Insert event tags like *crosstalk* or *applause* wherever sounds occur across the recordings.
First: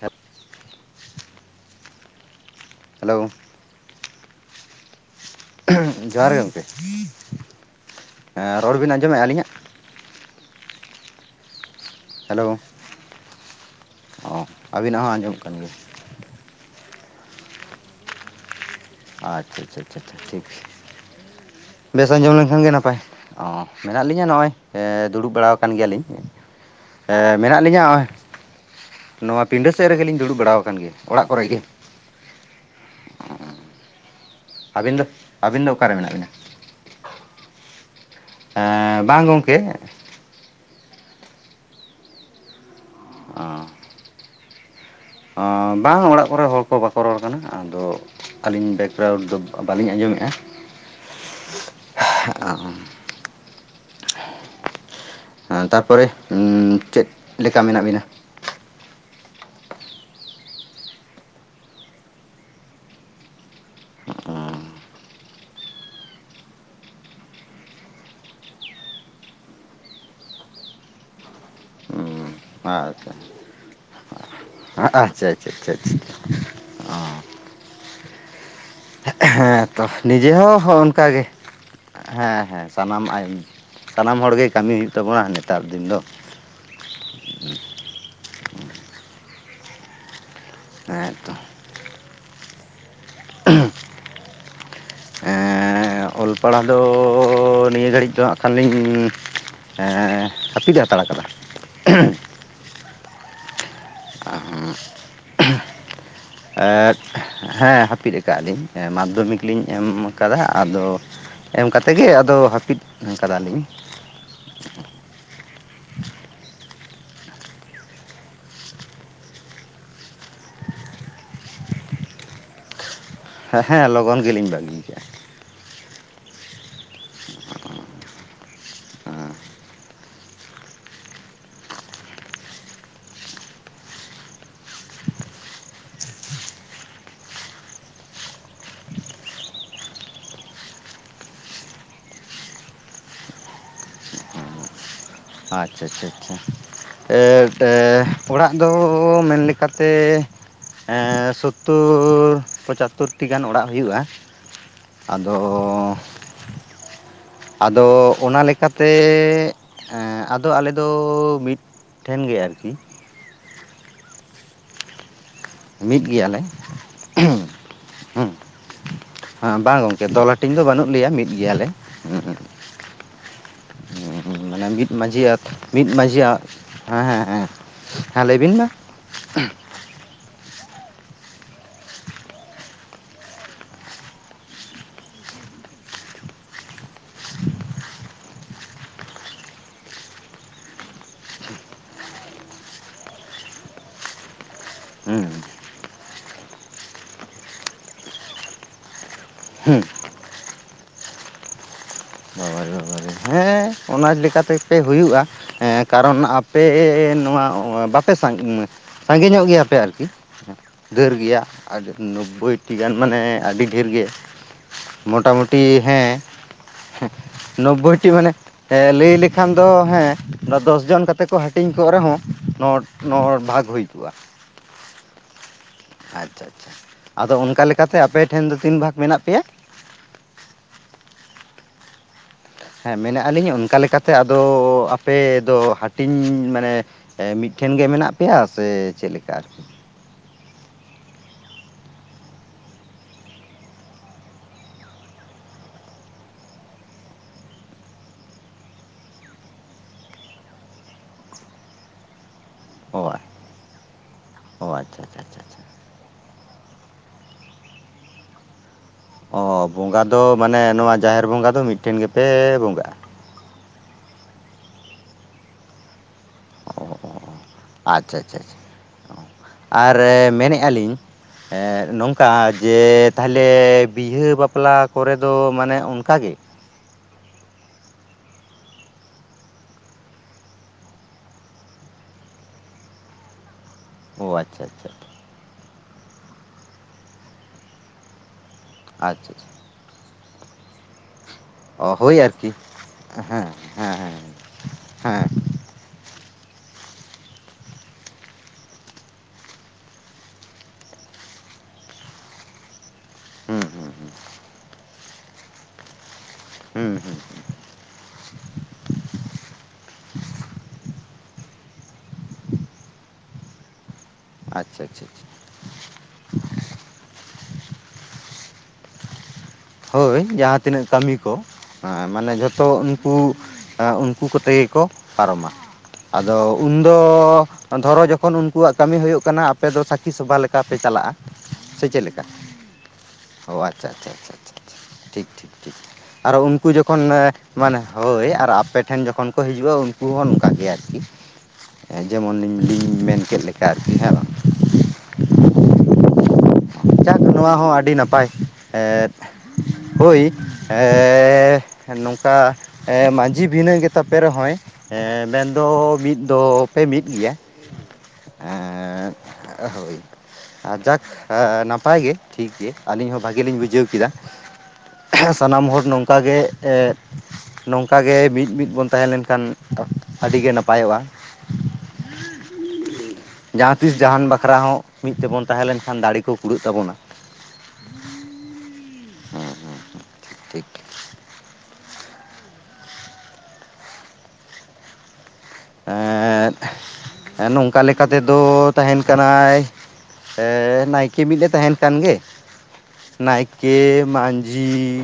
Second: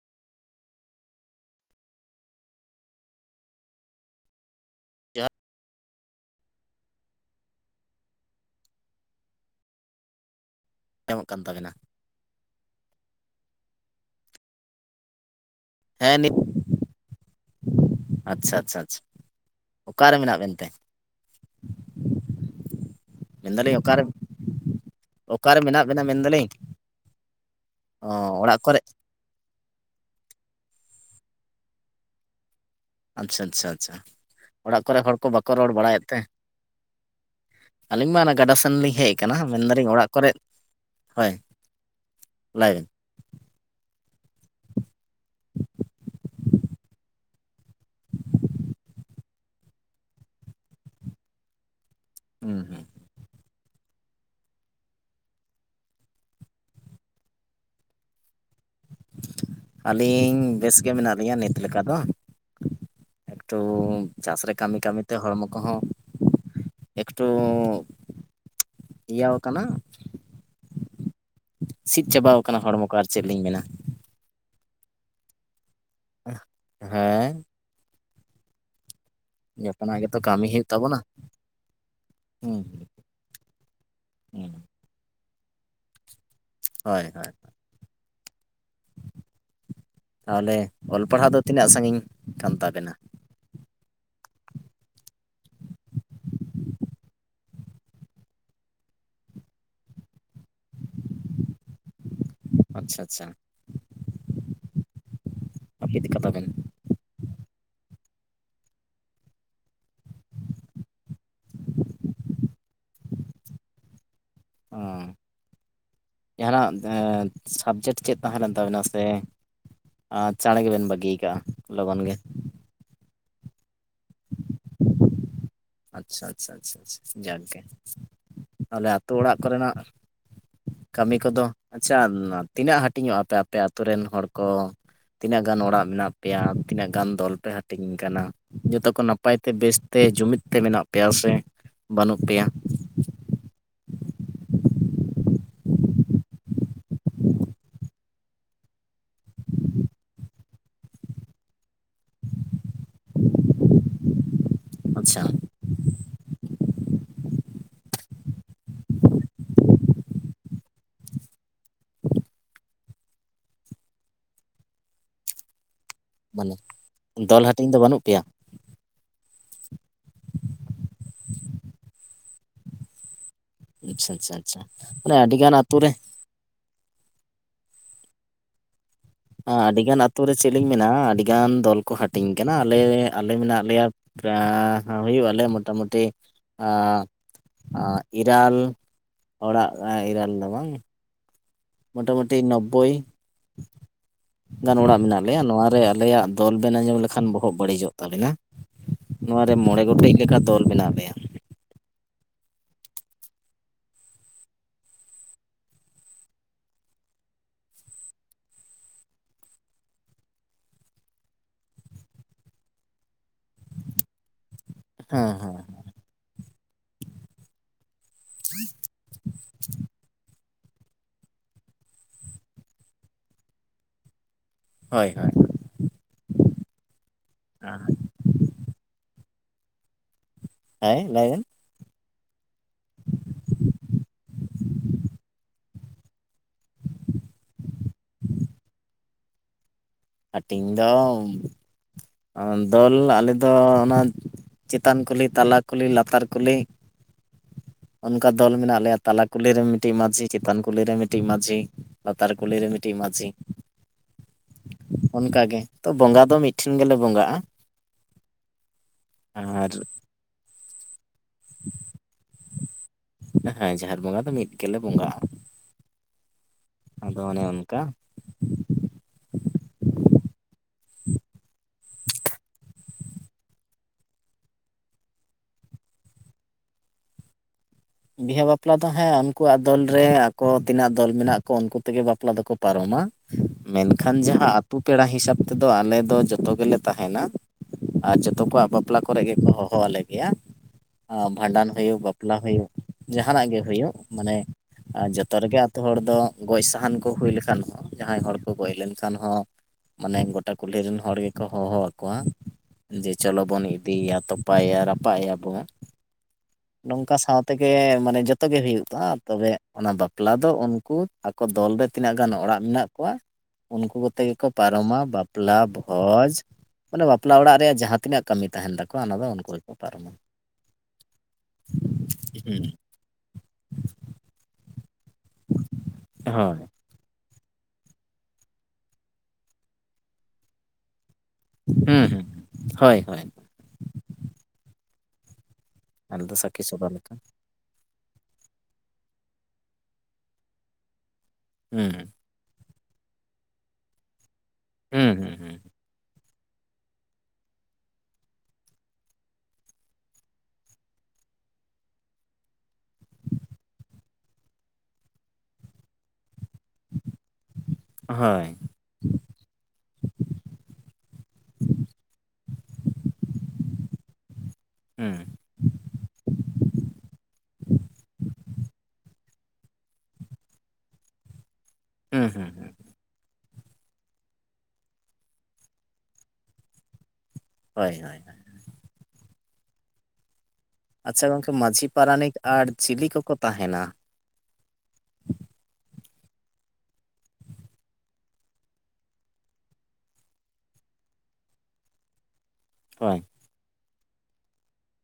ᱦᱮᱯ᱾ *unintelligible* Hello ᱡᱚᱦᱟᱼᱼ ᱡᱚᱦᱟᱨ ᱜᱮ ᱜᱚᱢᱠᱮ᱾ ᱮᱸ ᱨᱚᱲ ᱵᱤᱱ ᱟᱸᱡᱚᱢᱮᱜ-ᱟ ᱟᱹᱞᱤᱧᱟᱜ? ᱟᱡᱚᱢᱚᱜ ᱠᱟᱱ ᱛᱟᱵᱤᱱᱟ᱾ ᱦᱮᱞᱳ! ᱚ, ᱟᱹᱵᱤᱱᱟᱜ ᱦᱚᱸ ᱟᱸᱡᱚᱢᱚᱜ ᱠᱟᱱ ᱜᱮᱭᱟ᱾ ᱦᱮᱸ ᱱᱤᱜ *inaudible* ᱟᱪᱪᱷᱟ ᱟᱪᱪᱷᱟ ᱟᱪᱷ ᱟᱪᱪᱷᱟ ᱟᱪᱪᱷᱟ ᱪᱷᱟ ᱪᱷᱟ ᱴᱷᱤᱠ᱾ ᱵᱮᱥ ᱟᱸᱡᱚᱢ ᱞᱮᱱᱠᱷᱟᱱ ᱜᱮ ᱱᱟᱯᱟᱭ᱾ ᱚᱻ ᱢᱮᱱᱫᱟᱞᱤᱧ ᱚᱠᱟᱨᱮ ᱢᱮᱱᱟᱜ ᱞᱤᱧᱟᱹ ᱱᱚᱜ-ᱚᱭ ᱫᱩᱲᱩᱵ ᱵᱟᱲᱟ ᱚᱠᱟᱨᱮ ᱟᱠᱟᱱ ᱢᱮᱱᱟᱜ ᱜᱮᱭᱟᱞᱤᱧ᱾ ᱵᱮᱱᱟ ᱢᱮᱱᱫᱟᱞᱤᱧ ᱦᱮᱸ ᱢᱮᱱᱟᱜ ᱞᱤᱧᱟᱹᱟ ᱚ ᱚᱲᱟᱜ ᱠᱚᱨᱮ ᱦᱚᱜ-ᱚᱭ᱾ ᱱᱚᱣᱟ ᱯᱤᱸᱰᱟᱹ ᱥᱮᱫ ᱨᱮᱜᱮᱞᱤᱧ ᱫᱩᱲᱩᱵ ᱵᱟᱲᱟ ᱟᱠᱟᱱ ᱜᱮ, ᱚᱲᱟᱜ ᱠᱚᱨᱮ ᱜᱮ᱾ ᱟᱪᱪᱷᱟ ᱟᱪᱪᱷᱟ ᱟᱪᱪᱷᱟ, ᱚᱲᱟᱜ ᱟᱹᱵᱤᱱ ᱠᱚᱨᱮ ᱫᱚ ᱦᱚᱲ ᱠᱚ ᱵᱟᱠᱚ ᱟᱹᱵᱤᱱ ᱫᱚ ᱨᱚᱲ ᱚᱠᱟᱨᱮ ᱵᱟᱲᱟᱭᱮᱫ ᱢᱮᱱᱟᱜ ᱛᱮ? ᱵᱤᱱᱟ ᱟᱹᱞᱤᱧ ᱢᱟ ᱚᱱᱟ ᱜᱟᱰᱟ ᱥᱮᱱ ᱞᱤᱧ ᱦᱮᱡ ᱵᱟᱝ ᱟᱠᱟᱱᱟ ᱜᱚᱢᱠᱮ ᱢᱮᱱᱫᱟᱞᱤᱧ ᱚᱲᱟᱜᱼᱼ *inaudible* ᱦᱳᱭ ᱞᱟᱹᱭᱵᱮᱱ ᱚ ᱵᱟᱝ ᱚᱲᱟᱜ ᱠᱚᱨᱮ ᱦᱚᱲ ᱠᱚ ᱵᱟᱠᱚ ᱨᱚᱲ ᱠᱟᱱᱟ ᱟᱫᱚ, ᱟᱹᱞᱤᱧ ᱵᱮᱠᱜᱨᱟᱣᱩᱱᱰ ᱫᱚ ᱵᱟᱹᱞᱤᱧ ᱟᱸᱡᱚᱢᱮᱜ-ᱟ᱾ ᱦᱩᱸ ᱦᱩᱸ ᱦᱮᱸ ᱛᱟᱯᱚᱨᱮ ᱪᱮᱫ ᱞᱮᱠᱟ ᱢᱮᱱᱟᱜ ᱵᱤᱱᱟ᱾ ᱟᱹᱞᱤᱧ ᱵᱮᱥ ᱜᱮ ᱢᱮᱱᱟᱜ ᱞᱤᱧᱟ ᱱᱤᱛ ᱞᱮᱠᱟ ᱫᱚ᱾ ᱮᱠᱴᱩ ᱪᱟᱥ ᱨᱮ ᱠᱟᱢᱤ ᱠᱟᱢᱤᱛᱮ ᱦᱚᱲᱢᱚ ᱠᱚᱦᱚᱸ᱾ ᱮᱠᱴᱩ ᱤᱭᱟᱣ ᱠᱟᱱᱟ᱾ ᱥᱤᱫᱽ ᱪᱟᱵᱟᱣ ᱠᱟᱱᱟ ᱦᱚᱲᱢᱚ ᱠᱚ ᱟᱨ ᱪᱮᱜ ᱞᱤᱧ ᱢᱮᱱᱟ᱾ ᱟ ᱟ-ᱪᱪᱷᱟ ᱪᱷᱟ ᱪᱷᱟ ᱪᱷᱟ᱾ ᱦᱮᱸ᱾ ᱦᱮᱸ ᱛᱚ ᱡᱚᱛᱚᱱᱟᱜ ᱜᱮᱛᱚ ᱱᱤᱡᱮ ᱠᱟᱹᱢᱤ ᱦᱚᱸ ᱦᱩᱭᱩᱜ ᱦᱚᱸ ᱛᱟᱵᱚᱱᱟ ᱚᱱᱠᱟᱜᱮ᱾ ᱦᱮᱸ ᱦᱩᱸ ᱦᱮᱸ ᱥᱟᱱᱟᱢ ᱟᱭ ᱥᱟᱱᱟᱢ ᱦᱚᱲᱜᱮ ᱦᱩᱸ ᱠᱟᱢᱤ ᱦᱩᱭᱩᱜ ᱛᱟᱵᱚᱱᱟ ᱱᱮᱛᱟᱨ ᱫᱤᱱ ᱫᱚ᱾ ᱦᱚᱭ ᱦᱚᱭ᱾ ᱛᱟᱦᱞᱮ ᱚᱞ ᱦᱮᱸ ᱯᱟᱲᱦᱟᱣ ᱛᱚ ᱫᱚ ᱛᱤᱱᱟᱹᱜ ᱥᱟᱸᱜᱤᱧ ᱠᱟᱱ ᱛᱟᱵᱮᱱᱟ᱾ ᱚᱞ ᱯᱟᱲᱦᱟᱣ ᱫᱚᱻ ᱱᱤᱭᱟᱹ ᱜᱷᱟᱸᱲᱤᱡ ᱫᱚ ᱦᱟᱸᱜ ᱠᱷᱟᱱᱞᱤᱧ᱾ ᱮᱸ ᱦᱟᱯᱤᱫ ᱦᱟᱛᱟᱲ ᱠᱟᱫᱟ᱾ ᱟᱪᱪᱷᱟ ᱟᱪᱷᱟ ᱦᱟᱯᱤᱫ ᱠᱟᱫᱟ ᱵᱤᱱ᱾ ᱮᱸᱫ ᱦᱮᱸ ᱦᱟᱯᱤᱫ ᱠᱟᱜ-ᱟ ᱞᱤᱧ ᱢᱟᱫᱽᱫᱷᱚᱢᱤᱠ ᱞᱤᱧ ᱮᱢ ᱠᱟᱫᱟ ᱟᱫᱚ᱾ ᱮᱢ ᱠᱟᱛᱮ ᱜᱮ ᱟᱫᱚ ᱦᱟᱯᱤᱫ ᱠᱟᱫᱟᱞᱤᱧ᱾ *inaudible* ᱡᱟᱸᱦᱟᱱᱟᱜ ᱥᱟᱵᱡᱮᱴ ᱪᱮᱫ ᱛᱟᱸᱦᱮ ᱞᱮᱱ ᱛᱟᱵᱮᱱᱟ ᱥᱮ᱾ ᱟᱸ ᱪᱟᱸᱬ ᱜᱮᱵᱮᱱ ᱵᱟᱜᱤ ᱠᱟᱜ-ᱟ ᱞᱚᱜᱚᱱ ᱜᱮ᱾ ᱦᱮᱸ ᱦᱮᱸ ᱞᱚᱜᱚᱱ ᱜᱮᱞᱤᱧ ᱵᱟᱜᱤ ᱠᱟᱜ-ᱟ᱾ ᱟᱪ-ᱪᱷᱟ ᱟᱪᱪᱷᱟ ᱟᱪᱪᱷᱟ ᱡᱟᱠᱜᱮ ᱛᱟᱦᱞᱮ ᱟᱛᱳ ᱚᱲᱟᱜ ᱠᱚᱨᱮᱱᱟᱜ᱾ ᱠᱟᱢᱤ ᱠᱚᱫᱚ ᱟᱪᱪᱷᱟ ᱛᱤᱱᱟᱹᱜ ᱦᱟᱴᱤᱧᱚᱜ-ᱟ ᱯᱮ ᱟᱯᱮ ᱟᱛᱩ ᱨᱮᱱ ᱦᱚᱲ ᱠᱚ᱾ ᱛᱤᱱᱟᱹᱜ ᱜᱟᱱ ᱚᱲᱟᱜ ᱢᱮᱱᱟᱜ ᱯᱮᱭᱟ ᱛᱤᱱᱟᱹᱜ ᱜᱟᱱ ᱫᱚᱞ ᱯᱮ ᱦᱟᱴᱤᱧ ᱠᱟᱱᱟ᱾ ᱡᱚᱛᱚ ᱠᱚ ᱱᱟᱯᱟᱭᱛᱮ ᱵᱮᱥᱛᱮ ᱡᱩᱢᱤᱫ ᱛᱮ ᱢᱮᱱᱟᱜ ᱯᱮᱭᱟ ᱥᱮ ᱵᱟᱱᱩᱜ ᱯᱮᱭᱟ᱾ ᱟᱪ-ᱪᱷᱟ ᱪᱷᱟ ᱪᱷᱟ ᱮᱸ ᱴᱮ ᱚᱲᱟᱜ ᱫᱚ ᱢᱮᱱ ᱞᱮᱠᱟᱛᱮ ᱮᱸ ᱥᱩᱛ ᱛᱳᱨ ᱯᱚᱸᱪᱟᱛᱛᱳᱨᱴᱤ ᱜᱟᱱ ᱚᱲᱟᱜ ᱦᱩᱭᱩᱜ-ᱟ ᱟᱪᱪᱷᱟ ᱟᱫᱚ᱾ ᱟᱫᱚ ᱚᱱᱟ ᱞᱮᱠᱟᱛᱮ ᱮᱸ ᱟᱫᱚ ᱟᱞᱮᱫᱚ ᱢᱤᱫ᱾ ᱴᱷᱮᱱ ᱜᱮ ᱟᱨᱠᱤ᱾ ᱢᱤᱫ ᱜᱮᱭᱟᱞᱮ᱾ ᱢᱟᱱᱮ ᱫᱚᱞ ᱦᱟᱴᱤᱧ ᱫᱚ ᱵᱟᱱᱩᱜ ᱯᱮᱭᱟ᱾ ᱦᱮᱸ ᱵᱟ ᱜᱚᱝᱠᱮ ᱫᱚᱞ ᱦᱟᱴᱤᱧ ᱫᱚ ᱵᱟᱱᱩᱜ ᱞᱮᱭᱟ ᱢᱤᱫ ᱜᱮᱭᱟᱞᱮ᱾ ᱟᱪ-ᱪᱷᱟ ᱪᱷᱟ᱾ ᱢᱟᱱᱮ ᱢᱤᱫ ᱢᱟᱡᱷᱤ ᱟᱨ ᱢᱤᱫ ᱢᱟᱡᱷᱤ ᱭᱟᱜ ᱦᱮᱸ ᱦᱮᱸ ᱦᱮᱸ ᱦᱮᱸ ᱞᱟᱹᱭ ᱵᱤᱱ ᱢᱟ᱾ ᱟᱰᱤᱜᱟᱱ ᱟᱛᱳ ᱨᱮ ᱪᱮᱜ ᱞᱤᱧ ᱢᱮᱱᱟ ᱟᱰᱤᱜᱟᱱ ᱫᱚᱞ ᱠᱚ ᱦᱟᱴᱤᱧ ᱠᱟᱱᱟ ᱟᱞᱮ ᱟᱞᱮ ᱢᱮᱱᱟᱜ ᱞᱮᱭᱟ᱾ ᱯᱨᱟ ᱦᱩᱭᱩᱜ ᱟᱞᱮ ᱢᱳᱴᱟᱢᱩᱴᱤ ᱟᱸ᱾ ᱟᱸ ᱤᱨᱟᱞ ᱚᱲᱟᱜ ᱤᱨᱟᱞ ᱫᱚ ᱵᱟᱝ᱾ ᱢᱳᱴᱟ ᱢᱩᱴᱤ ᱱᱚᱵᱵᱳᱭ᱾ *inaudible* ᱜᱟᱱ ᱚᱲᱟᱜ ᱢᱮᱱᱟᱜ ᱦᱩᱸ ᱞᱮᱭᱟ ᱱᱚᱣᱟ ᱨᱮ ᱟᱞᱮᱭᱟᱜ ᱫᱚᱞ ᱵᱮᱱ ᱟᱸᱡᱚᱢ ᱞᱮᱠᱷᱟᱱ ᱵᱚᱦᱚᱜ ᱵᱟᱹᱲᱤᱡᱚᱜ ᱛᱟᱵᱮᱱᱟ᱾ ᱱᱚᱣᱟ ᱨᱮ ᱢᱚᱬᱮ ᱜᱚᱴᱮᱡ ᱞᱮᱠᱟ ᱫᱚᱞ ᱢᱮᱱᱟᱜ ᱞᱮᱭᱟ᱾ ᱵᱟᱵᱟᱨᱮ ᱵᱟᱵᱟᱨᱮ ᱦᱮᱸ᱾ ᱚᱱᱟᱡ ᱞᱮᱠᱟᱛᱮ ᱯᱮ ᱦᱩᱭᱩᱜ-ᱟ᱾ ᱮᱻ ᱠᱟᱨᱚᱱ ᱟᱯᱮ ᱱᱚᱣᱟ ᱵᱟᱯᱮ ᱥᱟ ᱥᱟᱸᱜᱤ ᱧᱚᱜ ᱜᱮᱭᱟᱯᱮ ᱟᱨᱠᱤ᱾ ᱰᱷᱟᱹᱨ ᱜᱮᱭᱟ ᱟᱰᱤ ᱱᱳᱵᱽᱵᱳᱭᱴᱤ ᱜᱟᱱ ᱢᱟᱱᱮ ᱟᱰᱤ ᱰᱷᱮᱨ ᱜᱮ᱾ ᱦᱮᱸ ᱢᱚᱴᱟᱢᱩᱴᱤ ᱦᱮᱸ ᱱᱚᱵᱽᱵᱳᱭᱴᱤ ᱢᱟᱱᱮ ᱮ ᱞᱟᱹᱭ ᱞᱮᱠᱷᱟᱱ ᱫᱚ ᱦᱮᱸ ᱱᱚ ᱫᱚᱥ ᱡᱚᱱ ᱠᱟᱛᱮ ᱠᱚ ᱦᱟᱹᱴᱤᱧ ᱠᱚᱜ ᱨᱮᱦᱚᱸ ᱱᱚ ᱱᱚ ᱵᱷᱟᱜᱽ ᱦᱩᱭ ᱠᱚᱜ-ᱟ᱾ ᱦᱳᱭ ᱦᱳᱭ ᱟᱪᱪᱷᱟ ᱟᱪᱪᱷᱟ ᱟᱫᱚ ᱚᱱᱠᱟ ᱞᱮᱠᱟᱛᱮ ᱟᱯᱮᱴᱷᱮᱱ ᱫᱚ ᱛᱤᱱ ᱵᱷᱟᱜᱽ ᱢᱮᱱᱟᱜ ᱯᱮᱭᱟ? ᱦᱮᱸ ᱞᱟᱹᱭᱵᱮᱱ ᱦᱮᱸ ᱢᱮᱱᱮ ᱟᱞᱤᱧ ᱚᱱᱠᱟ ᱞᱮᱠᱟᱛᱮ ᱟᱫᱚ ᱟᱯᱮ ᱫᱚ ᱦᱟᱴᱤᱧ ᱢᱟᱱᱮ ᱢᱤᱫᱴᱷᱮᱱ ᱜᱮ ᱢᱮᱱᱟᱜ ᱯᱮᱭᱟ ᱥᱮ ᱪᱮᱫ ᱞᱮᱠᱟ ᱟᱨᱠᱤ? ᱦᱟᱴᱤᱧ ᱫᱚ ᱫᱚᱞ ᱟᱞᱮ ᱫᱚ ᱚᱱᱟ ᱪᱮᱛᱟᱱ ᱠᱩᱞᱦᱤ ᱛᱟᱞᱟ ᱠᱩᱞᱦᱤ ᱞᱟᱛᱟᱨ ᱠᱩᱞᱦᱤ ᱚᱱᱠᱟ ᱫᱚᱞ ᱢᱮᱱᱟᱜ ᱞᱮᱭᱟ ᱛᱟᱞᱟ ᱠᱩᱞᱦᱤ ᱨᱮᱱ ᱢᱤᱫᱴᱤᱡ ᱢᱟᱺᱡᱷᱤ, ᱪᱮᱛᱟᱱ ᱠᱩᱞᱦᱤ ᱨᱮᱱ ᱢᱤᱫᱴᱤᱡ ᱢᱟᱺᱡᱷᱤ ᱞᱟᱛᱟᱨ ᱠᱩᱞᱦᱤᱨᱮ ᱢᱤᱫᱴᱤᱡ ᱚ ᱢᱟᱺᱡᱷᱤ ᱚ ᱟᱪᱪᱷᱟ ᱟᱪᱪᱷᱟ ᱟᱪᱪᱷᱟ ᱚᱱᱠᱟᱜᱮ ᱟᱪᱪᱷᱟ ᱛᱚ ᱵᱚᱸᱜᱟ ᱫᱚ ᱢᱤᱫᱴᱷᱮ ᱜᱮᱞᱮ ᱵᱚᱸᱜᱟᱜᱼᱟ᱾ ᱟᱨ ᱵᱚᱸᱜᱟᱫᱚ ᱢᱟᱱᱮ ᱱᱚᱣᱟ ᱡᱟᱦᱮᱨ ᱵᱚᱸᱜᱟᱫᱚ ᱢᱤᱫᱴᱷᱮᱱ ᱜᱮᱯᱮ ᱵᱚᱸᱜᱟ ᱟ᱾ ᱦᱮᱸ ᱡᱟᱦᱮᱨ ᱵᱚᱸᱜᱟ ᱫᱚ ᱢᱤᱫ ᱜᱮᱞᱮ ᱵᱚᱸᱜᱟ ᱟ᱾ ᱚ ᱟᱫᱚ ᱚᱱᱮ ᱟᱪᱪᱷᱟ ᱚᱱ ᱟᱪᱪᱷᱟ ᱟᱪᱷᱟ ᱪᱷᱟ ᱟᱨ ᱢᱮᱱᱮ ᱟᱞᱤᱧ ᱮ ᱱᱚᱝ ᱠᱟ ᱡᱮ ᱛᱟᱦᱤᱞᱮ ᱵᱤᱦᱟᱹ ᱵᱟᱯᱞᱟ ᱠᱚᱨᱮ ᱫᱚ ᱢᱟᱱᱮ ᱚᱱᱠᱟᱜᱮ᱾ ᱵᱤᱦᱟᱹ ᱵᱟᱯᱞᱟ ᱫᱚ ᱦᱮᱸ ᱩᱱᱠᱩᱣᱟᱜ ᱫᱚᱞ ᱨᱮ ᱟᱠᱚ ᱛᱤᱱᱟᱹᱜ ᱫᱚᱞ ᱢᱮᱱᱟᱜ ᱠᱚ ᱩᱱᱠᱩ ᱛᱮᱜᱮ ᱵᱟᱯᱞᱟ ᱫᱚᱠᱚ ᱯᱟᱨᱚᱢᱟ ᱢᱮᱱᱠᱷᱟᱱ ᱚ ᱡᱟᱦᱟᱸ ᱟᱪᱪᱷᱟ ᱟᱹᱛᱩ ᱟᱪᱪᱷᱟ ᱯᱮᱲᱟ ᱦᱤᱥᱟᱹᱵ ᱛᱮᱫᱚ ᱟᱞᱮᱚ ᱡᱚᱛᱚ ᱜᱮᱞᱮ ᱛᱟᱦᱮᱱᱟ ᱟᱨ ᱡᱚᱛᱚ ᱠᱚᱣᱟᱜ ᱵᱟᱯᱞᱟ ᱠᱚᱨᱮ ᱟᱪᱪᱷᱟ ᱜᱮᱠᱚ ᱟᱪᱪᱷᱟ ᱦᱚ ᱦᱚ ᱟᱞᱮ ᱜᱮᱭᱟ ᱟ ᱵᱷᱟᱸᱰᱟᱱ ᱚ ᱦᱩᱭᱩᱜ, ᱦᱳᱭ ᱵᱟᱯᱞᱟ ᱟᱨᱠᱤ ᱦᱩᱭᱩᱜ ᱦᱮᱸ ᱡᱟᱦᱟᱸᱱᱟᱜ ᱜᱮ ᱦᱩᱭᱩᱜ ᱦᱮᱸ ᱦᱮᱸ ᱢᱟᱱᱮ ᱟᱨ ᱦᱮᱸ ᱡᱚᱛᱚ ᱨᱮᱜᱮ ᱟᱛᱳ ᱦᱚᱲ ᱫᱚ ᱜᱚᱡ ᱥᱟᱦᱟᱱ ᱠᱚ ᱦᱩᱭ ᱞᱮᱠᱷᱟᱱ ᱦᱚᱸ ᱡᱟᱸᱦᱟᱭ ᱦᱚᱲ ᱠᱚ ᱜᱚᱡ ᱞᱮᱱᱠᱷᱟᱱ ᱦᱚᱸ ᱢᱟᱱᱮ ᱜᱚᱴᱟ ᱠᱩᱞᱦᱤ ᱨᱮᱱ ᱦᱚᱲ ᱜᱮᱠᱚ ᱦᱚᱦᱚ ᱟᱠᱚᱣᱟ᱾ ᱡᱮ ᱪᱚᱞᱚ ᱦᱩᱸ ᱵᱚᱱ ᱦᱩᱸ ᱤᱫᱤᱭ ᱭᱟ ᱛᱚᱯᱟᱭᱟ ᱨᱟᱯᱟᱜ ᱮᱭᱟ ᱵᱚᱱ᱾ ᱦᱩᱸ ᱚᱱᱠᱟ ᱦᱩᱸ ᱥᱟᱶ ᱛᱮᱜᱮ ᱢᱟᱱᱮ ᱡᱚᱛᱚ ᱜᱮ ᱦᱩᱭᱩᱜ-ᱟ ᱛᱚᱵᱮ ᱚᱱᱟ ᱵᱟᱯᱞᱟ ᱫᱚ ᱩᱱᱠᱩ ᱟᱠᱚ ᱫᱚᱞ ᱨᱮ ᱛᱤᱱᱟᱜ ᱜᱟᱱ ᱚᱲᱟᱜ ᱢᱮᱱᱟᱜ ᱠᱚᱣᱟ ᱩᱱᱠᱩ ᱠᱚᱛᱮ ᱜᱮᱠᱚ ᱟᱪᱪᱷᱟ ᱯᱟᱨᱚᱢᱟ ᱟᱪᱪᱷᱟ ᱟᱪᱪᱷᱟ ᱵᱟᱯᱞᱟ ᱵᱷᱚᱡᱽ ᱢᱟᱱᱮ ᱵᱟᱯᱞᱟ ᱚᱲᱟᱜ ᱨᱮᱭᱟᱜ ᱡᱟᱸᱦᱟ ᱛᱤᱱᱟᱜ ᱠᱟᱹᱢᱤ ᱛᱟᱦᱮᱱ ᱛᱟᱠᱚᱣᱟ ᱚᱱᱟᱫᱚ ᱩᱱᱠᱩ ᱜᱮ ᱯᱟᱨᱚᱢᱟ᱾ ᱦᱳᱭ ᱡᱟᱦᱟᱸ ᱛᱤᱱᱟᱹᱜ ᱠᱟᱢᱤ ᱠᱚ ᱢᱟᱱᱮ ᱦᱩᱸ ᱡᱷᱚᱛᱚ ᱩᱱᱠᱩ ᱩᱱᱠᱩ ᱠᱚᱛᱮ ᱜᱮ ᱠᱚ ᱯᱟᱨᱚᱢᱟ ᱦᱳᱭ ᱟᱫᱚ ᱩᱱ ᱫᱚ ᱫᱷᱚᱨᱚ ᱡᱚᱠᱷᱚᱱ ᱩᱱᱠᱩᱣᱟᱜ ᱠᱟᱢᱤ ᱦᱩᱭᱳᱜ ᱠᱟᱱᱟ ᱟᱯᱮ ᱫᱚ ᱥᱟᱠᱷᱤ ᱥᱚᱵᱷᱟ ᱞᱮᱠᱟᱯᱮ ᱪᱟᱞᱟᱜ-ᱟ᱾ ᱥᱮ ᱪᱮᱫ ᱞᱮᱠᱟ ᱦᱩᱸ ᱦᱳᱭ ᱦᱳᱭ ᱚ ᱟᱪᱪᱷᱟ ᱟᱪᱪᱷᱟ ᱴᱷᱤᱠ ᱴᱷᱤᱠ ᱟᱞᱮ ᱫᱚ ᱟᱨᱚ ᱥᱟᱹᱠᱷᱤ ᱩᱱᱠᱩ ᱥᱚᱵᱷᱟ ᱡᱚᱠᱷᱚᱱ ᱞᱮᱠᱟ ᱮ ᱢᱟᱱᱮ ᱦᱳᱭ ᱟᱨ ᱟᱯᱮ ᱴᱷᱮᱱ ᱡᱚᱠᱷᱚᱱ ᱠᱚ ᱦᱤᱡᱩᱜ-ᱟ ᱩᱱᱠᱩ ᱦᱚᱸ ᱱᱚᱝᱠᱟ ᱜᱮ ᱟᱨᱠᱤ ᱦᱩᱸ ᱡᱮᱢᱚᱱ ᱞᱤᱧ ᱞᱤᱧ ᱢᱮᱱ ᱠᱮᱫ ᱞᱮᱠᱟ ᱟᱨᱠᱤ ᱦᱮᱸ ᱵᱟᱝ᱾ ᱦᱩᱸ ᱦᱩᱸ ᱦᱩᱸ ᱡᱟᱠ ᱱᱚᱣᱟ ᱦᱚᱸ ᱟᱰᱤ ᱱᱟᱯᱟᱭ ᱮ ᱦᱳᱭ ᱮᱻ ᱱᱚᱝᱠᱟ ᱮ ᱢᱟᱺᱡᱷᱤ ᱵᱷᱤᱱᱟᱹ ᱜᱮ ᱛᱟᱯᱮ ᱨᱮᱸᱦᱚᱭ ᱢᱮᱱᱫᱚ ᱢᱤᱫ ᱫᱚ ᱯᱮ ᱢᱤᱫ ᱜᱮᱭᱟ᱾ ᱦᱳᱭ ᱦᱳᱭ ᱟᱨ ᱡᱟᱠ ᱱᱟᱯᱟᱭ ᱜᱮ ᱴᱷᱤᱠ ᱜᱮ ᱟᱞᱤᱧ ᱦᱚᱸ ᱵᱷᱟᱜᱤ ᱞᱤᱧ ᱵᱩᱡᱷᱟᱹᱣ ᱠᱮᱫᱟ᱾ ᱦᱩᱸ ᱥᱟᱱᱟᱢ ᱦᱚᱲ ᱱᱚᱝᱠᱟ ᱜᱮ ᱮᱫ ᱱᱚᱝᱠᱟ ᱜᱮ ᱢᱤᱫ ᱢᱤᱫ ᱵᱚᱱ ᱛᱟᱦᱮᱸ ᱞᱮᱱᱠᱷᱟᱱ ᱟᱹᱰᱤ ᱜᱮ ᱱᱟᱯᱟᱭᱚᱜᱼᱟ᱾ ᱦᱩᱸ ᱦᱩᱸ ᱦᱩᱸ᱾ ᱡᱟᱦᱟᱸ ᱛᱤᱥ ᱡᱟᱦᱟᱱ ᱵᱟᱠᱷᱨᱟ ᱦᱚᱸ ᱢᱤᱫ ᱛᱮᱵᱚᱱ ᱛᱟᱦᱮᱸ ᱞᱮᱱᱠᱷᱟᱱ ᱫᱟᱲᱮ ᱠᱚ ᱠᱩᱲᱟᱹᱜ ᱛᱟᱵᱚᱱᱟ᱾ ᱦᱳᱭ ᱦᱳᱭ ᱦᱳᱭ᱾ ᱴᱷᱤᱠ᱾ ᱟᱪᱪᱷᱟ ᱜᱚᱝᱠᱮ ᱢᱟᱺᱡᱷᱤ ᱯᱟᱨᱟᱱᱤᱠ ᱟᱨ ᱪᱤᱞᱤ ᱠᱚᱠᱚ ᱛᱟᱦᱮᱱᱟ? ᱮᱸᱫ ᱱᱚᱝᱠᱟ ᱞᱮᱠᱟ ᱛᱮᱫᱚ ᱛᱟᱦᱮᱱ ᱠᱟᱱᱟᱭ ᱱᱟᱭᱠᱮ ᱢᱤᱫ-ᱮ ᱛᱟᱦᱮᱱ ᱠᱟᱱ ᱜᱮ᱾ ᱦᱳᱭ᱾ ᱱᱟᱭᱠᱮ ᱢᱟᱹᱡᱷᱤ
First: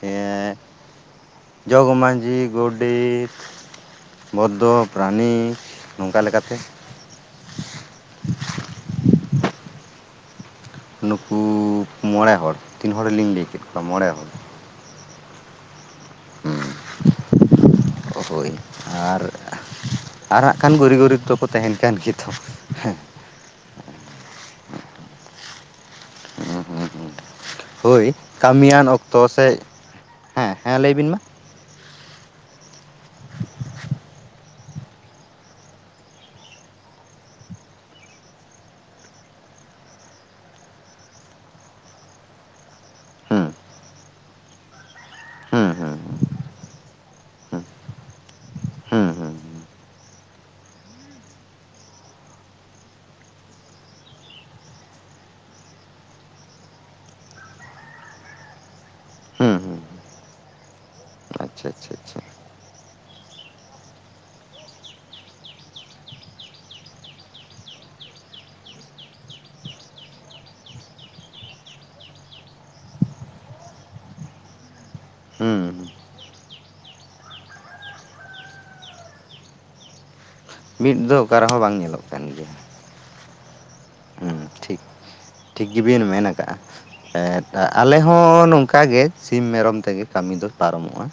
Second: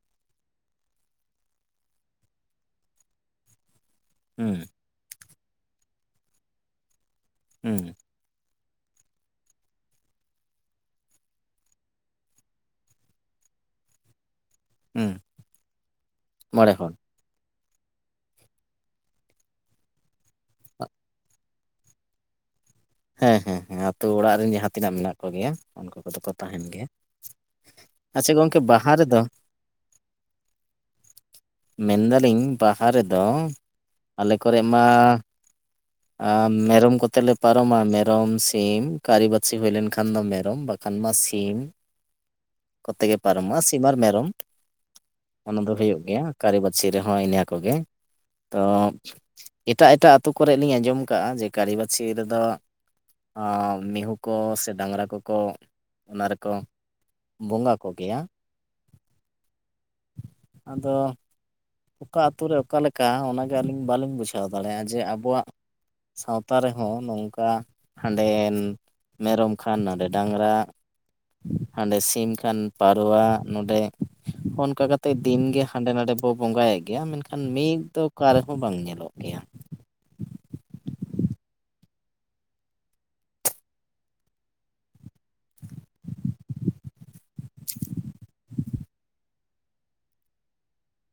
ᱮᱸ ᱡᱚᱜᱽ ᱢᱟᱺᱡᱷᱤ, ᱜᱚᱰᱮᱛ, ᱦᱩᱸ ᱵᱷᱚᱫᱫᱚ ᱯᱟᱨᱟᱱᱤᱠ ᱱᱚᱝᱠᱟ ᱞᱮᱠᱟᱛᱮ ᱦᱮᱸ ᱱᱩᱠᱩ ᱢᱚᱬᱮ ᱦᱚᱲ, ᱛᱤᱱ ᱦᱚᱲᱞᱤᱧ ᱞᱟᱹᱭ ᱠᱮᱫ ᱠᱚᱣᱟ ᱢᱚᱬᱮ ᱦᱚᱲ᱾ ᱦᱩᱸ ᱢᱚᱬᱮ ᱦᱚᱲ᱾ ᱦᱳᱭ ᱟᱨ, ᱟᱨ ᱦᱟᱸᱜ ᱠᱷᱟᱱ ᱜᱩᱨᱤᱼ ᱜᱩᱨᱤᱵ ᱫᱚ ᱠᱚ ᱛᱟᱦᱮᱱ ᱠᱟᱱ ᱜᱮᱭᱟ ᱛᱚ᱾ ᱦᱮᱸ ᱦᱮᱸ ᱦᱮᱸ ᱟᱹᱛᱩ ᱚᱲᱟᱜ ᱨᱮᱱ ᱡᱟᱦᱟᱸ ᱛᱤᱱᱟᱹᱜ ᱢᱮᱱᱟᱜ ᱠᱚᱜᱮᱭᱟ ᱩᱱᱠᱩ ᱠᱚᱫᱚ ᱛᱟᱦᱮᱱ ᱜᱮᱭᱟ᱾ ᱦᱳᱭ ᱟᱪᱪᱷᱟ ᱜᱚᱝᱠᱮ ᱠᱟᱹᱢᱤᱭᱟᱱ ᱵᱟᱦᱟ ᱚᱠᱛᱚ ᱨᱮᱫᱚ ᱥᱮ, ᱦᱮᱸ ᱦᱮᱸ ᱞᱟᱹᱭᱵᱤᱱ ᱢᱟ᱾ ᱢᱮᱱ ᱫᱟᱞᱤᱧ ᱵᱟᱦᱟ ᱨᱮᱫᱚ ᱟᱞᱮ ᱠᱚᱨᱮᱜ ᱢᱟ ᱟ ᱢᱮᱨᱚᱢ ᱠᱚᱛᱮ ᱞᱮ ᱯᱟ ᱨᱚᱢᱟ ᱢᱮᱨᱚᱢ, ᱥᱤᱢ ᱠᱟᱹᱨᱤ ᱵᱟᱛᱥᱤ ᱦᱩᱭ ᱞᱮᱱᱠᱷᱟᱱ ᱫᱚ ᱢᱮᱨᱚᱢ ᱵᱟᱠᱷᱟᱱ ᱢᱟ ᱥᱤᱢ᱾ ᱠᱚᱛᱮ ᱜᱮ ᱦᱩᱸ ᱯᱟᱨᱚᱢᱚᱜᱼᱟ ᱥᱤᱢ ᱟᱨ ᱢᱮᱨᱚᱢ ᱚᱱᱟ ᱦᱩᱸ ᱫᱚ ᱦᱩᱸ ᱦᱩᱭᱩᱜ ᱜᱮᱭᱟ, ᱠᱟᱹᱨᱤ ᱵᱟᱛᱥᱤ ᱨᱮᱦᱚᱸ ᱤᱱᱟᱹ ᱦᱩᱸ ᱠᱚᱜᱮ, ᱛᱚ ᱦᱩᱸ ᱦᱩᱸ ᱮᱴᱟᱜ ᱮᱴᱟᱜ ᱟᱹᱛᱩ‌ ᱠᱚᱨᱮᱫ ᱞᱤᱧ ᱟᱸᱡᱚᱢ ᱠᱟᱜᱼᱟ ᱡᱮ ᱠᱟᱹᱨᱤ ᱵᱟᱹᱪᱷᱥᱤ ᱨᱮ ᱫᱚ ᱚᱸ ᱢᱤᱦᱩ ᱠᱚ ᱥᱮ ᱰᱟᱝᱨᱟ ᱠᱚᱠᱚ ᱚᱱᱟ ᱨᱮᱠᱚ ᱵᱚᱸᱜᱟ ᱠᱚᱜᱮᱭᱟ, ᱦᱩᱸ ᱦᱩᱸ ᱟᱫᱚ ᱟᱪᱪᱷᱟ ᱟᱪᱪᱷᱟ ᱚᱠᱟ ᱟᱪᱪᱷᱟ ᱟᱹᱛᱩ ᱨᱮ ᱚᱠᱟ ᱞᱮᱠᱟ ᱚᱱᱟᱜᱮ ᱟᱹᱞᱤᱧ ᱵᱟᱹᱞᱤᱧ ᱵᱩᱡᱷᱟᱹᱣ ᱫᱟᱲᱮᱭᱟᱜᱼᱟ ᱡᱮᱹ ᱟᱵᱚᱣᱟᱜ ᱥᱟᱶᱛᱟ ᱨᱮᱦᱚᱸ ᱱᱚᱝᱠᱟ, ᱦᱟᱸᱰᱮᱱ ᱢᱮᱨᱚᱢ ᱠᱷᱟᱱ ᱱᱟᱰᱮ ᱰᱟᱝᱨᱟ, ᱦᱟᱸᱰᱮ ᱥᱤᱢ ᱠᱷᱟᱱ ᱯᱟᱨᱣᱟ ᱱᱚᱰᱮ ᱚᱱᱠᱟ ᱠᱟᱛᱮ ᱫᱤᱱᱜᱮ ᱦᱩᱸ ᱦᱩᱸ ᱦᱟᱸᱰᱮ ᱱᱟᱰᱮ ᱵᱚ ᱵᱚᱸᱜᱟᱭᱮᱫ ᱜᱮᱭᱟ ᱢᱮᱱᱠᱷᱟᱱ ᱢᱤᱫ ᱫᱚ ᱚᱠᱟ ᱨᱮᱦᱚᱸ ᱵᱟᱝ ᱧᱮᱞᱚᱜ ᱜᱮᱭᱟ᱾ ᱢᱤᱫ ᱫᱚ ᱚᱠᱟ ᱨᱮᱦᱚᱸ ᱵᱟᱝ ᱧᱮᱞᱚᱜ ᱠᱟᱱ ᱜᱮᱭᱟ᱾ ᱦᱩᱸ ᱴᱷᱤᱠ ᱴᱷᱤᱠ ᱜᱮᱵᱤᱱ ᱢᱮᱱ ᱟᱠᱟᱫᱼᱟ, ᱮᱸᱫ ᱟᱞᱮ ᱦᱚᱸ ᱱᱚᱝᱠᱟ ᱜᱮ, ᱥᱤᱢ ᱢᱮᱨᱚᱢ ᱛᱮᱜᱮ ᱠᱟᱹᱢᱤ ᱫᱚ ᱯᱟᱨᱚᱢᱚᱜᱼᱟ᱾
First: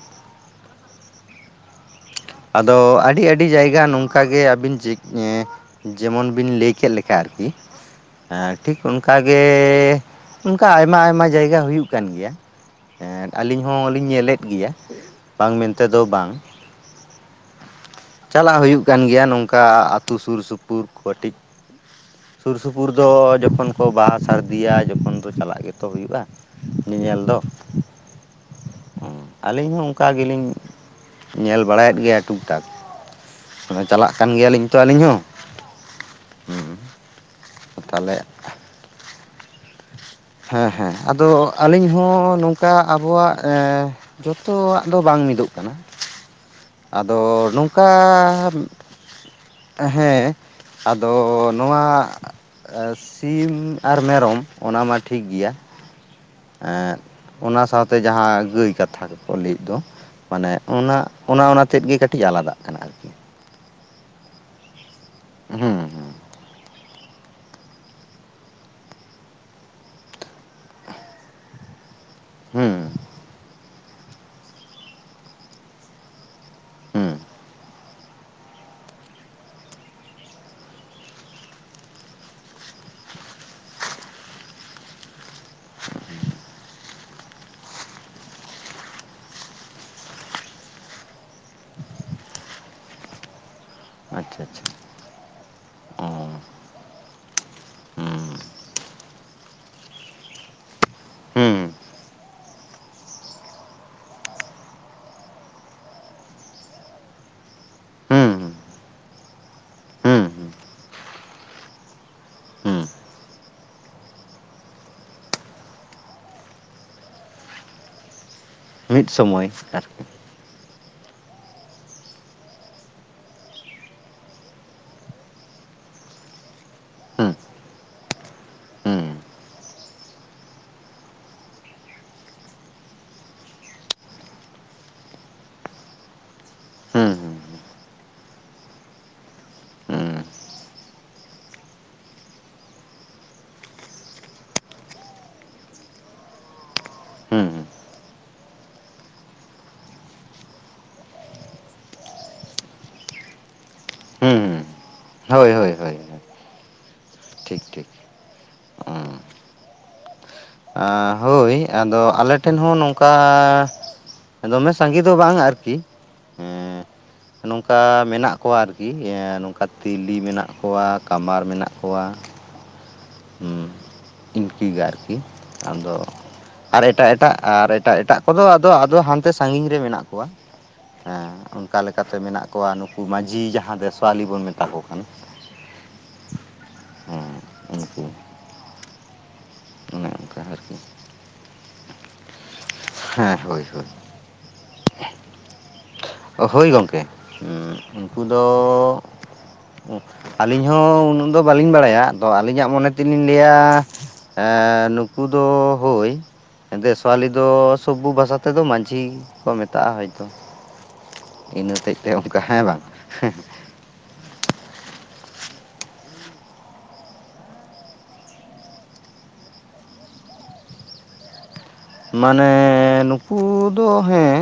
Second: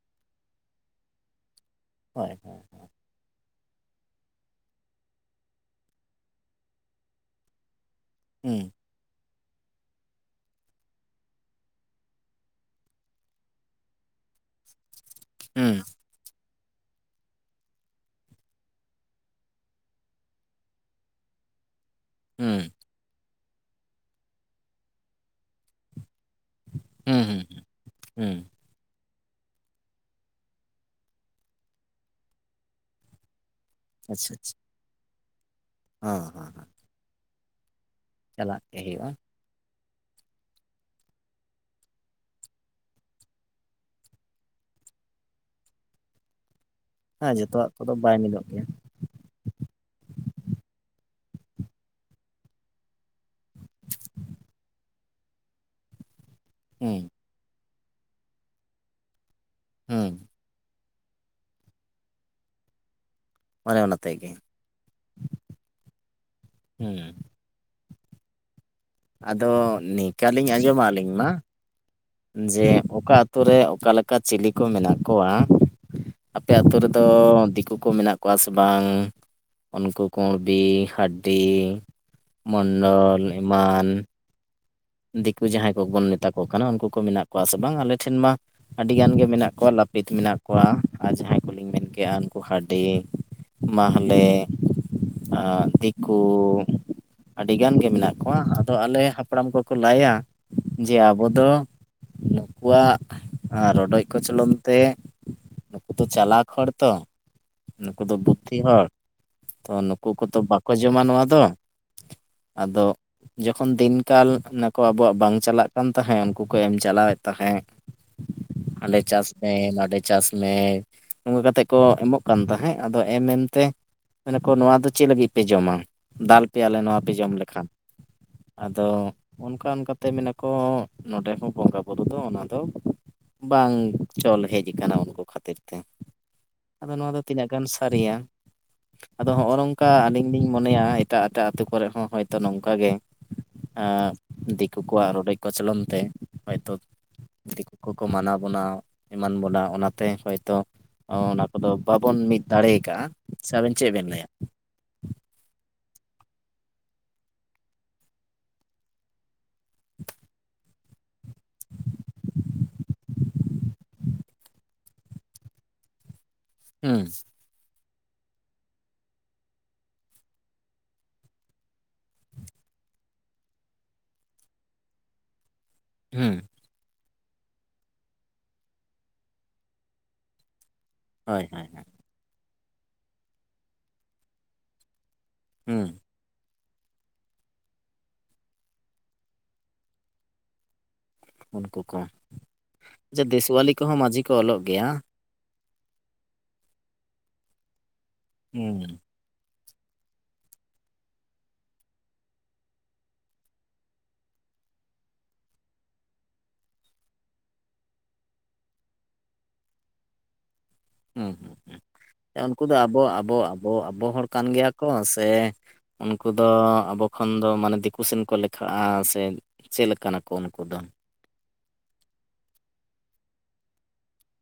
ᱦᱳᱭ᱾ ᱦᱳᱭ ᱟᱫᱚ ᱟᱹᱰᱤ ᱟᱹᱰᱤ ᱡᱟᱭᱜᱟ ᱱᱚᱝᱠᱟᱜᱮ ᱟᱹᱵᱤᱱ ᱪᱮᱫ ᱮᱸ ᱡᱮᱢᱚᱱ ᱵᱤᱱ ᱞᱟᱹᱭ ᱠᱮᱫ ᱞᱮᱠᱟ ᱟᱹᱨᱠᱤ ᱮᱸ ᱦᱩᱸ ᱴᱷᱤᱠ ᱚᱱᱠᱟ ᱜᱮ, ᱚᱱᱠᱟ ᱟᱭᱢᱟ ᱟᱭᱢᱟ ᱡᱟᱭᱜᱟ ᱦᱩᱭᱩᱜ ᱠᱟᱱ ᱜᱮᱭᱟ᱾ ᱮᱸᱫ ᱟᱞᱤᱧ ᱦᱚᱸᱞᱤᱧ ᱧᱮᱞᱮᱫ ᱜᱮᱭᱟ, ᱵᱟᱝ ᱦᱩᱸ ᱢᱮᱱᱛᱮ ᱫᱚ ᱵᱟᱝ᱾ ᱪᱟᱞᱟᱜ ᱦᱩᱭᱩᱜ ᱠᱟᱱ ᱜᱮᱭᱟ ᱱᱚᱝᱠᱟ ᱟᱹᱛᱩ ᱥᱩᱨ ᱥᱩᱯᱩᱨ ᱠᱚ ᱠᱟᱹᱴᱤᱡ, ᱥᱩᱨ ᱦᱩᱸ ᱥᱩᱯᱩᱨ ᱫᱚ ᱡᱚᱠᱷᱚᱱ ᱠᱚ ᱵᱟᱦᱟ ᱥᱟᱹᱨᱫᱤᱭᱟ ᱡᱚᱠᱷᱚᱱ ᱫᱚ ᱪᱟᱞᱟᱜ ᱜᱮᱛᱚ ᱦᱩᱭᱩᱜᱼᱟ᱾ ᱦᱩᱸ ᱧᱮᱧᱮᱞ ᱫᱚ ᱦᱩᱸ ᱦᱩᱸ, ᱦᱩᱸ᱾ ᱟᱹᱞᱤᱧ ᱦᱚᱸ ᱚᱱᱠᱟ ᱜᱮᱞᱤᱧ ᱧᱮᱞ ᱵᱟᱲᱟᱭᱮᱫ ᱜᱮᱭᱟ ᱴᱩᱠ ᱴᱟᱠ ᱾ ᱪᱟᱞᱟᱜ ᱠᱟᱱ ᱜᱮᱭᱟᱞᱤᱧ ᱛᱚ ᱟᱹᱞᱤᱧ ᱦᱚᱸ ᱾ ᱦᱮᱸ ᱦᱮᱸ ᱦᱮᱸ ᱛᱟᱦᱚᱞᱮ ᱪᱟᱞᱟᱜ ᱛᱮ ᱦᱩᱭᱩᱜᱼᱟ ᱾ ᱦᱮᱸ ᱦᱮᱸ ᱟᱫᱚ ᱟᱹᱞᱤᱧ ᱦᱚᱸ ᱱᱚᱝᱠᱟ ᱟᱵᱚᱣᱟᱜ ᱮᱸ ᱡᱚᱛᱚᱣᱟᱜ ᱫᱚ ᱵᱟᱝ ᱢᱤᱫᱚᱜ ᱠᱟᱱᱟ ᱟᱫᱚ ᱦᱮᱸ ᱡᱚᱛᱚᱣᱟᱜ ᱱᱚᱝᱠᱟ ᱠᱚᱫᱚ ᱵᱟᱭ ᱢᱤᱫᱚᱜ ᱜᱮᱭᱟ ᱦᱮᱸ ᱟᱫᱚ ᱱᱚᱣᱟ ᱥᱤ ᱥᱤᱢ ᱟᱨ ᱢᱮᱨᱚᱢ ᱚᱱᱟ ᱢᱟ ᱴᱷᱤᱠ ᱜᱮᱭᱟ ᱾ ᱦᱮᱸ ᱚᱱᱟ ᱥᱟᱶᱛᱮ ᱡᱟᱦᱟᱸ ᱜᱟᱹᱭ ᱠᱟᱛᱷᱟ ᱠᱚᱠᱚ ᱞᱟᱹᱭᱮᱫ ᱫᱚ ᱾ ᱦᱩᱸ ᱢᱟᱱᱮ ᱚᱱᱟ ᱚᱱᱟ ᱚᱱᱟ ᱛᱮᱫ ᱜᱮ ᱠᱟᱹᱴᱤᱡ ᱟᱞᱟᱫᱟᱜ ᱠᱟᱱᱟ ᱟᱨᱠᱤ ᱾ ᱢᱟᱱᱮ ᱚᱱᱟ ᱛᱮᱜᱮ ᱦᱩᱸ ᱦᱩᱸ ᱟᱫᱚ ᱱᱤᱝᱠᱟᱹ ᱞᱤᱧ ᱟᱸᱡᱚᱢᱟ ᱟᱹᱞᱤᱧ ᱢᱟ ᱡᱮ ᱦᱩᱸ ᱦᱩᱸ ᱚᱠᱟ ᱟᱛᱩ ᱨᱮ ᱚᱠᱟ ᱞᱮᱠᱟ ᱪᱤᱞᱤ ᱠᱚ ᱢᱮᱱᱟᱜ ᱠᱚᱣᱟ ᱾ ᱟᱯᱮ ᱟᱹᱛᱩ ᱨᱮᱫᱚ ᱦᱩᱸ ᱫᱤᱠᱩ ᱠᱩ ᱢᱮᱱᱟᱜ ᱠᱚᱣᱟ ᱥᱮ ᱵᱟᱝ ᱩᱱᱠᱩ ᱠᱩᱬᱵᱤ ᱦᱟᱰᱰᱤ ᱢᱚᱱᱰᱚᱞ ᱮᱢᱟᱱ ᱫᱤᱠᱩ ᱡᱟᱦᱟᱸᱭ ᱠᱚ ᱵᱚᱱ ᱢᱮᱛᱟ ᱠᱚ ᱠᱟᱱᱟ ᱩᱱᱠᱩ ᱠᱚ ᱢᱮᱱᱟᱜ ᱠᱚᱣᱟ ᱥᱮ ᱵᱟᱝ ᱟᱞᱮ ᱴᱷᱮᱱ ᱢᱟ ᱟᱹᱰᱤᱜᱟᱱ ᱜᱮ ᱢᱮᱱᱟᱜ ᱠᱚᱣᱟ ᱞᱟᱹᱯᱤᱛ ᱢᱮᱱᱟᱜ ᱠᱚᱣᱟ ᱟᱨ ᱡᱟᱦᱟᱸᱭ ᱠᱚᱞᱤᱧ ᱢᱮᱱ ᱠᱮᱜᱼᱟ ᱩᱱᱠᱩ ᱦᱟᱹᱰᱤ ᱟᱪᱪᱷᱟ ᱢᱟᱦᱞᱮ ᱟᱪᱪᱷᱟ ᱟᱨ ᱚ ᱫᱤᱠᱩ ᱟᱹᱰᱤ ᱜᱟᱱ ᱜᱮ ᱢᱮᱱᱟᱜ ᱦᱩᱸ ᱠᱚᱣᱟ ᱟᱫᱚ ᱟᱞᱮ ᱦᱟᱯᱲᱟᱢ ᱠᱚ ᱠᱚ ᱞᱟᱹᱭᱟ ᱡᱮ ᱟᱵᱚ ᱫᱚ ᱦᱩᱸ ᱱᱩᱠᱩᱣᱟᱜ ᱨᱚᱰᱚᱡ ᱠᱚᱪᱞᱚᱱ ᱛᱮ ᱱᱩᱠᱩ ᱫᱚ ᱪᱟᱞᱟᱠ ᱦᱚᱲ ᱛᱚ ᱱᱩᱠᱩ ᱫᱚ ᱦᱩᱸ ᱦᱩᱸ ᱵᱩᱫᱽᱫᱷᱤ ᱦᱚᱲ ᱛᱚ ᱱᱩᱠᱩ ᱠᱚᱫᱚ ᱦᱩᱸ ᱵᱟᱠᱚ ᱡᱚᱢᱟ ᱱᱚᱣᱟ ᱫᱚ ᱾ ᱦᱩᱸ ᱟᱫᱚ ᱡᱚᱠᱷᱚᱱ ᱫᱤᱱᱠᱟᱞ ᱚᱱᱟ ᱠᱚ ᱟᱵᱚᱣᱟᱜ ᱵᱟᱝ ᱪᱟᱞᱟᱜ ᱠᱟᱱ ᱛᱟᱦᱮᱸᱫ ᱩᱱᱠᱩ ᱠᱚ ᱮᱢ ᱪᱟᱞᱟᱣᱮᱫ ᱛᱟᱦᱮᱸᱜ ᱾ ᱦᱟᱸᱰᱮ ᱢᱤᱫ ᱪᱟᱥ ᱥᱚᱢᱚᱭ ᱢᱮ ᱱᱚᱰᱮ ᱟᱨᱠᱤ ᱪᱟᱥ ᱢᱮ ᱱᱚᱝᱠᱟ ᱠᱟᱛᱮᱜ ᱠᱚ ᱮᱢᱚᱜ ᱠᱟᱱ ᱛᱟᱦᱮᱸᱜ ᱟᱫᱚ ᱮᱢ ᱮᱢᱛᱮ ᱢᱮᱱᱟ ᱠᱚ ᱱᱚᱣᱟ ᱫᱚ ᱪᱮᱜ ᱞᱟᱹᱜᱤᱫ ᱯᱮ ᱡᱚᱢᱟ ᱫᱟᱞ ᱯᱮᱭᱟᱞᱮ ᱱᱚᱣᱟ ᱯᱮ ᱡᱚᱢ ᱦᱩᱸ ᱞᱮᱠᱷᱟᱱ ᱾ ᱟᱫᱚ ᱦᱩᱸ ᱚᱱᱠᱟ ᱚᱱᱠᱟᱛᱮ ᱢᱮᱱᱟᱠᱚ ᱱᱚᱸᱰᱮ ᱦᱚᱸ ᱵᱚᱸᱜᱟᱼᱵᱩᱨᱩ ᱫᱚ ᱚᱱᱟᱫᱚ ᱵᱟᱝ ᱪᱚᱞ ᱦᱮᱡ ᱟᱠᱟᱱᱟ ᱩᱱᱠᱩ ᱠᱷᱟᱹᱛᱤᱨ ᱛᱮ ᱟᱫᱚ ᱦᱩᱸ ᱱᱚᱣᱟ ᱫᱚ ᱛᱤᱱᱟᱹᱜ ᱜᱟᱱ ᱥᱟᱹᱨᱤᱭᱟ ᱟᱫᱚ ᱦᱚᱜᱼᱚᱭ ᱱᱚᱝᱠᱟ ᱦᱩᱸ ᱟᱹᱞᱤᱧ ᱞᱤᱧ ᱢᱚᱱᱮᱭᱟ ᱮᱴᱟᱜ ᱮᱴᱟᱜ ᱟᱹᱛᱩ ᱠᱚᱨᱮ ᱦᱚᱸ ᱦᱚᱭᱛᱚ ᱱᱚᱝᱠᱟ ᱜᱮ ᱟ ᱫᱤᱠᱩ ᱠᱚᱣᱟᱜ ᱨᱚᱰᱚᱡ ᱠᱚᱪᱞᱚᱱ ᱛᱮ ᱦᱚᱭᱛᱳ ᱦᱩᱸ ᱦᱩᱸ ᱫᱤᱠᱩ ᱠᱚᱠᱚ ᱢᱟᱱᱟᱣ ᱵᱚᱱᱟ ᱮᱢᱟᱱ ᱵᱚᱱᱟ ᱚᱱᱟᱛᱮ ᱦᱚᱭᱛᱳ ᱚ ᱚᱱᱟ ᱠᱚᱫᱚ ᱵᱟᱵᱚᱱ ᱢᱤᱫ ᱫᱟᱲᱮᱭ ᱟᱠᱟᱜᱼᱟ ᱥᱮ ᱟᱵᱮᱱ ᱪᱮᱫ ᱵᱮᱱ ᱞᱟᱹᱭᱟ ᱦᱩᱸ ᱦᱳᱭ ᱦᱳᱭ ᱦᱳᱭ ᱦᱳᱭ ᱴᱷᱤᱠ ᱴᱷᱤᱠ ᱚᱸ *inaudible* ᱟ ᱦᱳᱭ ᱾ ᱮ ᱟᱫᱚ ᱟᱞᱮ ᱴᱷᱮᱱ ᱦᱚᱸ ᱱᱚᱝᱠᱟ ᱫᱚᱢᱮ ᱥᱟᱸᱜᱮ ᱫᱚ ᱵᱟᱝᱼᱟ ᱟᱨᱠᱤ ᱾ ᱦᱩᱸ ᱾ ᱱᱚᱝᱼᱠᱟ ᱢᱮᱱᱟᱜ ᱠᱚᱣᱟ ᱟᱨᱠᱤ ᱱᱚᱝᱠᱟ ᱛᱤᱞᱤ ᱢᱮᱱᱟᱜ ᱠᱚᱣᱟ, ᱠᱟᱢᱟᱨ ᱢᱮᱱᱟᱜ ᱠᱚᱣᱟ ᱾ ᱦᱩᱸ ᱤᱱᱠᱤ ᱜᱮ ᱟᱨᱠᱤ ᱟᱫᱚ ᱦᱩᱸ ᱾ ᱟᱨ ᱮᱴᱟᱜ, ᱮᱴᱟᱜ ᱟᱨ ᱮᱴᱟᱜ, ᱮᱴᱟᱜ ᱠᱚᱫᱚ ᱟᱫᱚ ᱟᱫᱚ ᱦᱟᱱᱛᱮ ᱥᱟᱺᱜᱤᱧ ᱨᱮ ᱢᱮᱱᱟᱜ ᱠᱚᱣᱟ᱾ ᱦᱮᱸ ᱦᱳᱭ ᱦᱳᱭ ᱚᱱᱠᱟ ᱞᱮᱠᱟᱛᱮ ᱢᱮᱱᱟᱜ ᱠᱚᱣᱟ ᱱᱩᱠᱩ ᱢᱟᱺᱡᱷᱤ ᱡᱟᱦᱟᱸ ᱫᱚ ᱥᱳᱣᱟᱞᱤ ᱵᱚᱱ ᱢᱮᱛᱟ ᱠᱚ ᱠᱟᱱ ᱾ ᱦᱩᱸ ᱾ ᱩᱱᱠᱩ ᱚᱱᱮ ᱚᱱᱠᱟ ᱟᱨᱠᱤ ᱩᱱᱠᱩ ᱠᱚ ᱡᱮ ᱦᱮᱸ ᱦᱳᱭ ᱫᱮᱥᱣᱟᱞᱤ ᱦᱳᱭ ᱠᱚᱦᱚᱸ ᱢᱟᱺᱡᱷᱤ ᱠᱚ ᱚᱞᱚᱜ ᱜᱮᱭᱟ ᱾ ᱦᱳᱭ ᱜᱚᱢᱠᱮ ᱩᱱᱠᱩ ᱫᱚ ᱦᱩᱸ ᱟᱹᱞᱤᱧ ᱦᱚᱸ ᱩᱱᱟᱹᱜ ᱫᱚ ᱵᱟᱹᱞᱤᱧ ᱵᱟᱲᱟᱭᱟ, ᱟᱫᱚ ᱟᱹᱞᱤᱧᱟᱜ ᱢᱚᱱᱮ ᱛᱮᱞᱤᱧ ᱞᱟ. ᱭᱟ ᱮᱸ ᱱᱩᱠᱩ ᱫᱚ ᱦᱳᱭ ᱾ ᱫᱮᱥᱣᱟᱞᱤ ᱫᱚ ᱥᱚᱵᱚᱵᱷᱚ ᱵᱷᱟᱥᱟ ᱛᱮᱫᱚ ᱢᱟᱺᱡᱷᱤ ᱠᱚ ᱢᱮᱛᱟᱜᱼᱟ ᱦᱚᱭᱛᱚ ᱾ ᱦᱩᱸ ᱦᱩᱸ ᱦᱩᱸ ᱩᱱᱠᱩ ᱦᱮᱸ ᱫᱚ ᱵᱟᱝ ᱟᱵᱚ ᱟᱵᱚ ᱟᱵᱚ ᱟᱵᱚ ᱦᱚᱲ ᱠᱟᱱ ᱜᱮᱭᱟ ᱠᱚ ᱥᱮ ᱩᱱᱠᱩ ᱫᱚ ᱟᱵᱚ ᱠᱷᱚᱱ ᱫᱚ ᱢᱟᱱᱮ ᱫᱤᱠᱩ ᱥᱮᱱ ᱠᱚ ᱞᱮᱠᱷᱟᱜᱼᱟ ᱥᱮ ᱪᱮᱫ ᱞᱮᱠᱟ ᱱᱟᱠᱚ ᱩᱱᱠᱩ ᱫᱚ ᱾ ᱢᱟᱱᱮ ᱱᱩᱠᱩ ᱫᱚ ᱦᱮᱸ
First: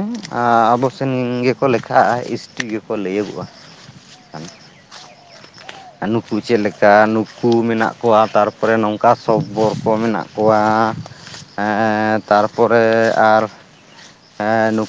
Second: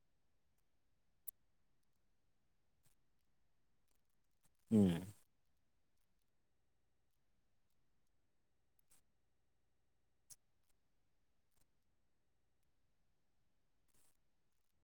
ᱟᱵᱚ ᱥᱮᱱ ᱜᱮᱠᱚ ᱞᱮᱠᱷᱟᱜᱼᱟ ᱤᱥ ᱴᱤ ᱜᱮ ᱾ ᱠᱚ ᱞᱟᱹᱭᱟᱹᱜᱚᱜᱼᱟ ᱾ ᱦᱩᱸ ᱾ ᱱᱩᱠᱩ ᱪᱮᱫ ᱞᱮᱠᱟ ᱱᱩᱠᱩ ᱢᱮᱱᱟᱜ ᱠᱚᱣᱟ, ᱛᱟᱨᱯᱚᱨᱮ ᱱᱚᱝᱠᱟ ᱥᱚᱵᱵᱚᱨ ᱠᱚ ᱢᱮᱱᱟᱜ ᱠᱚᱣᱟ ᱾ ᱮᱸ ᱛᱟᱨᱯᱚᱨᱮ ᱟᱨ ᱮ ᱱᱩᱠᱩ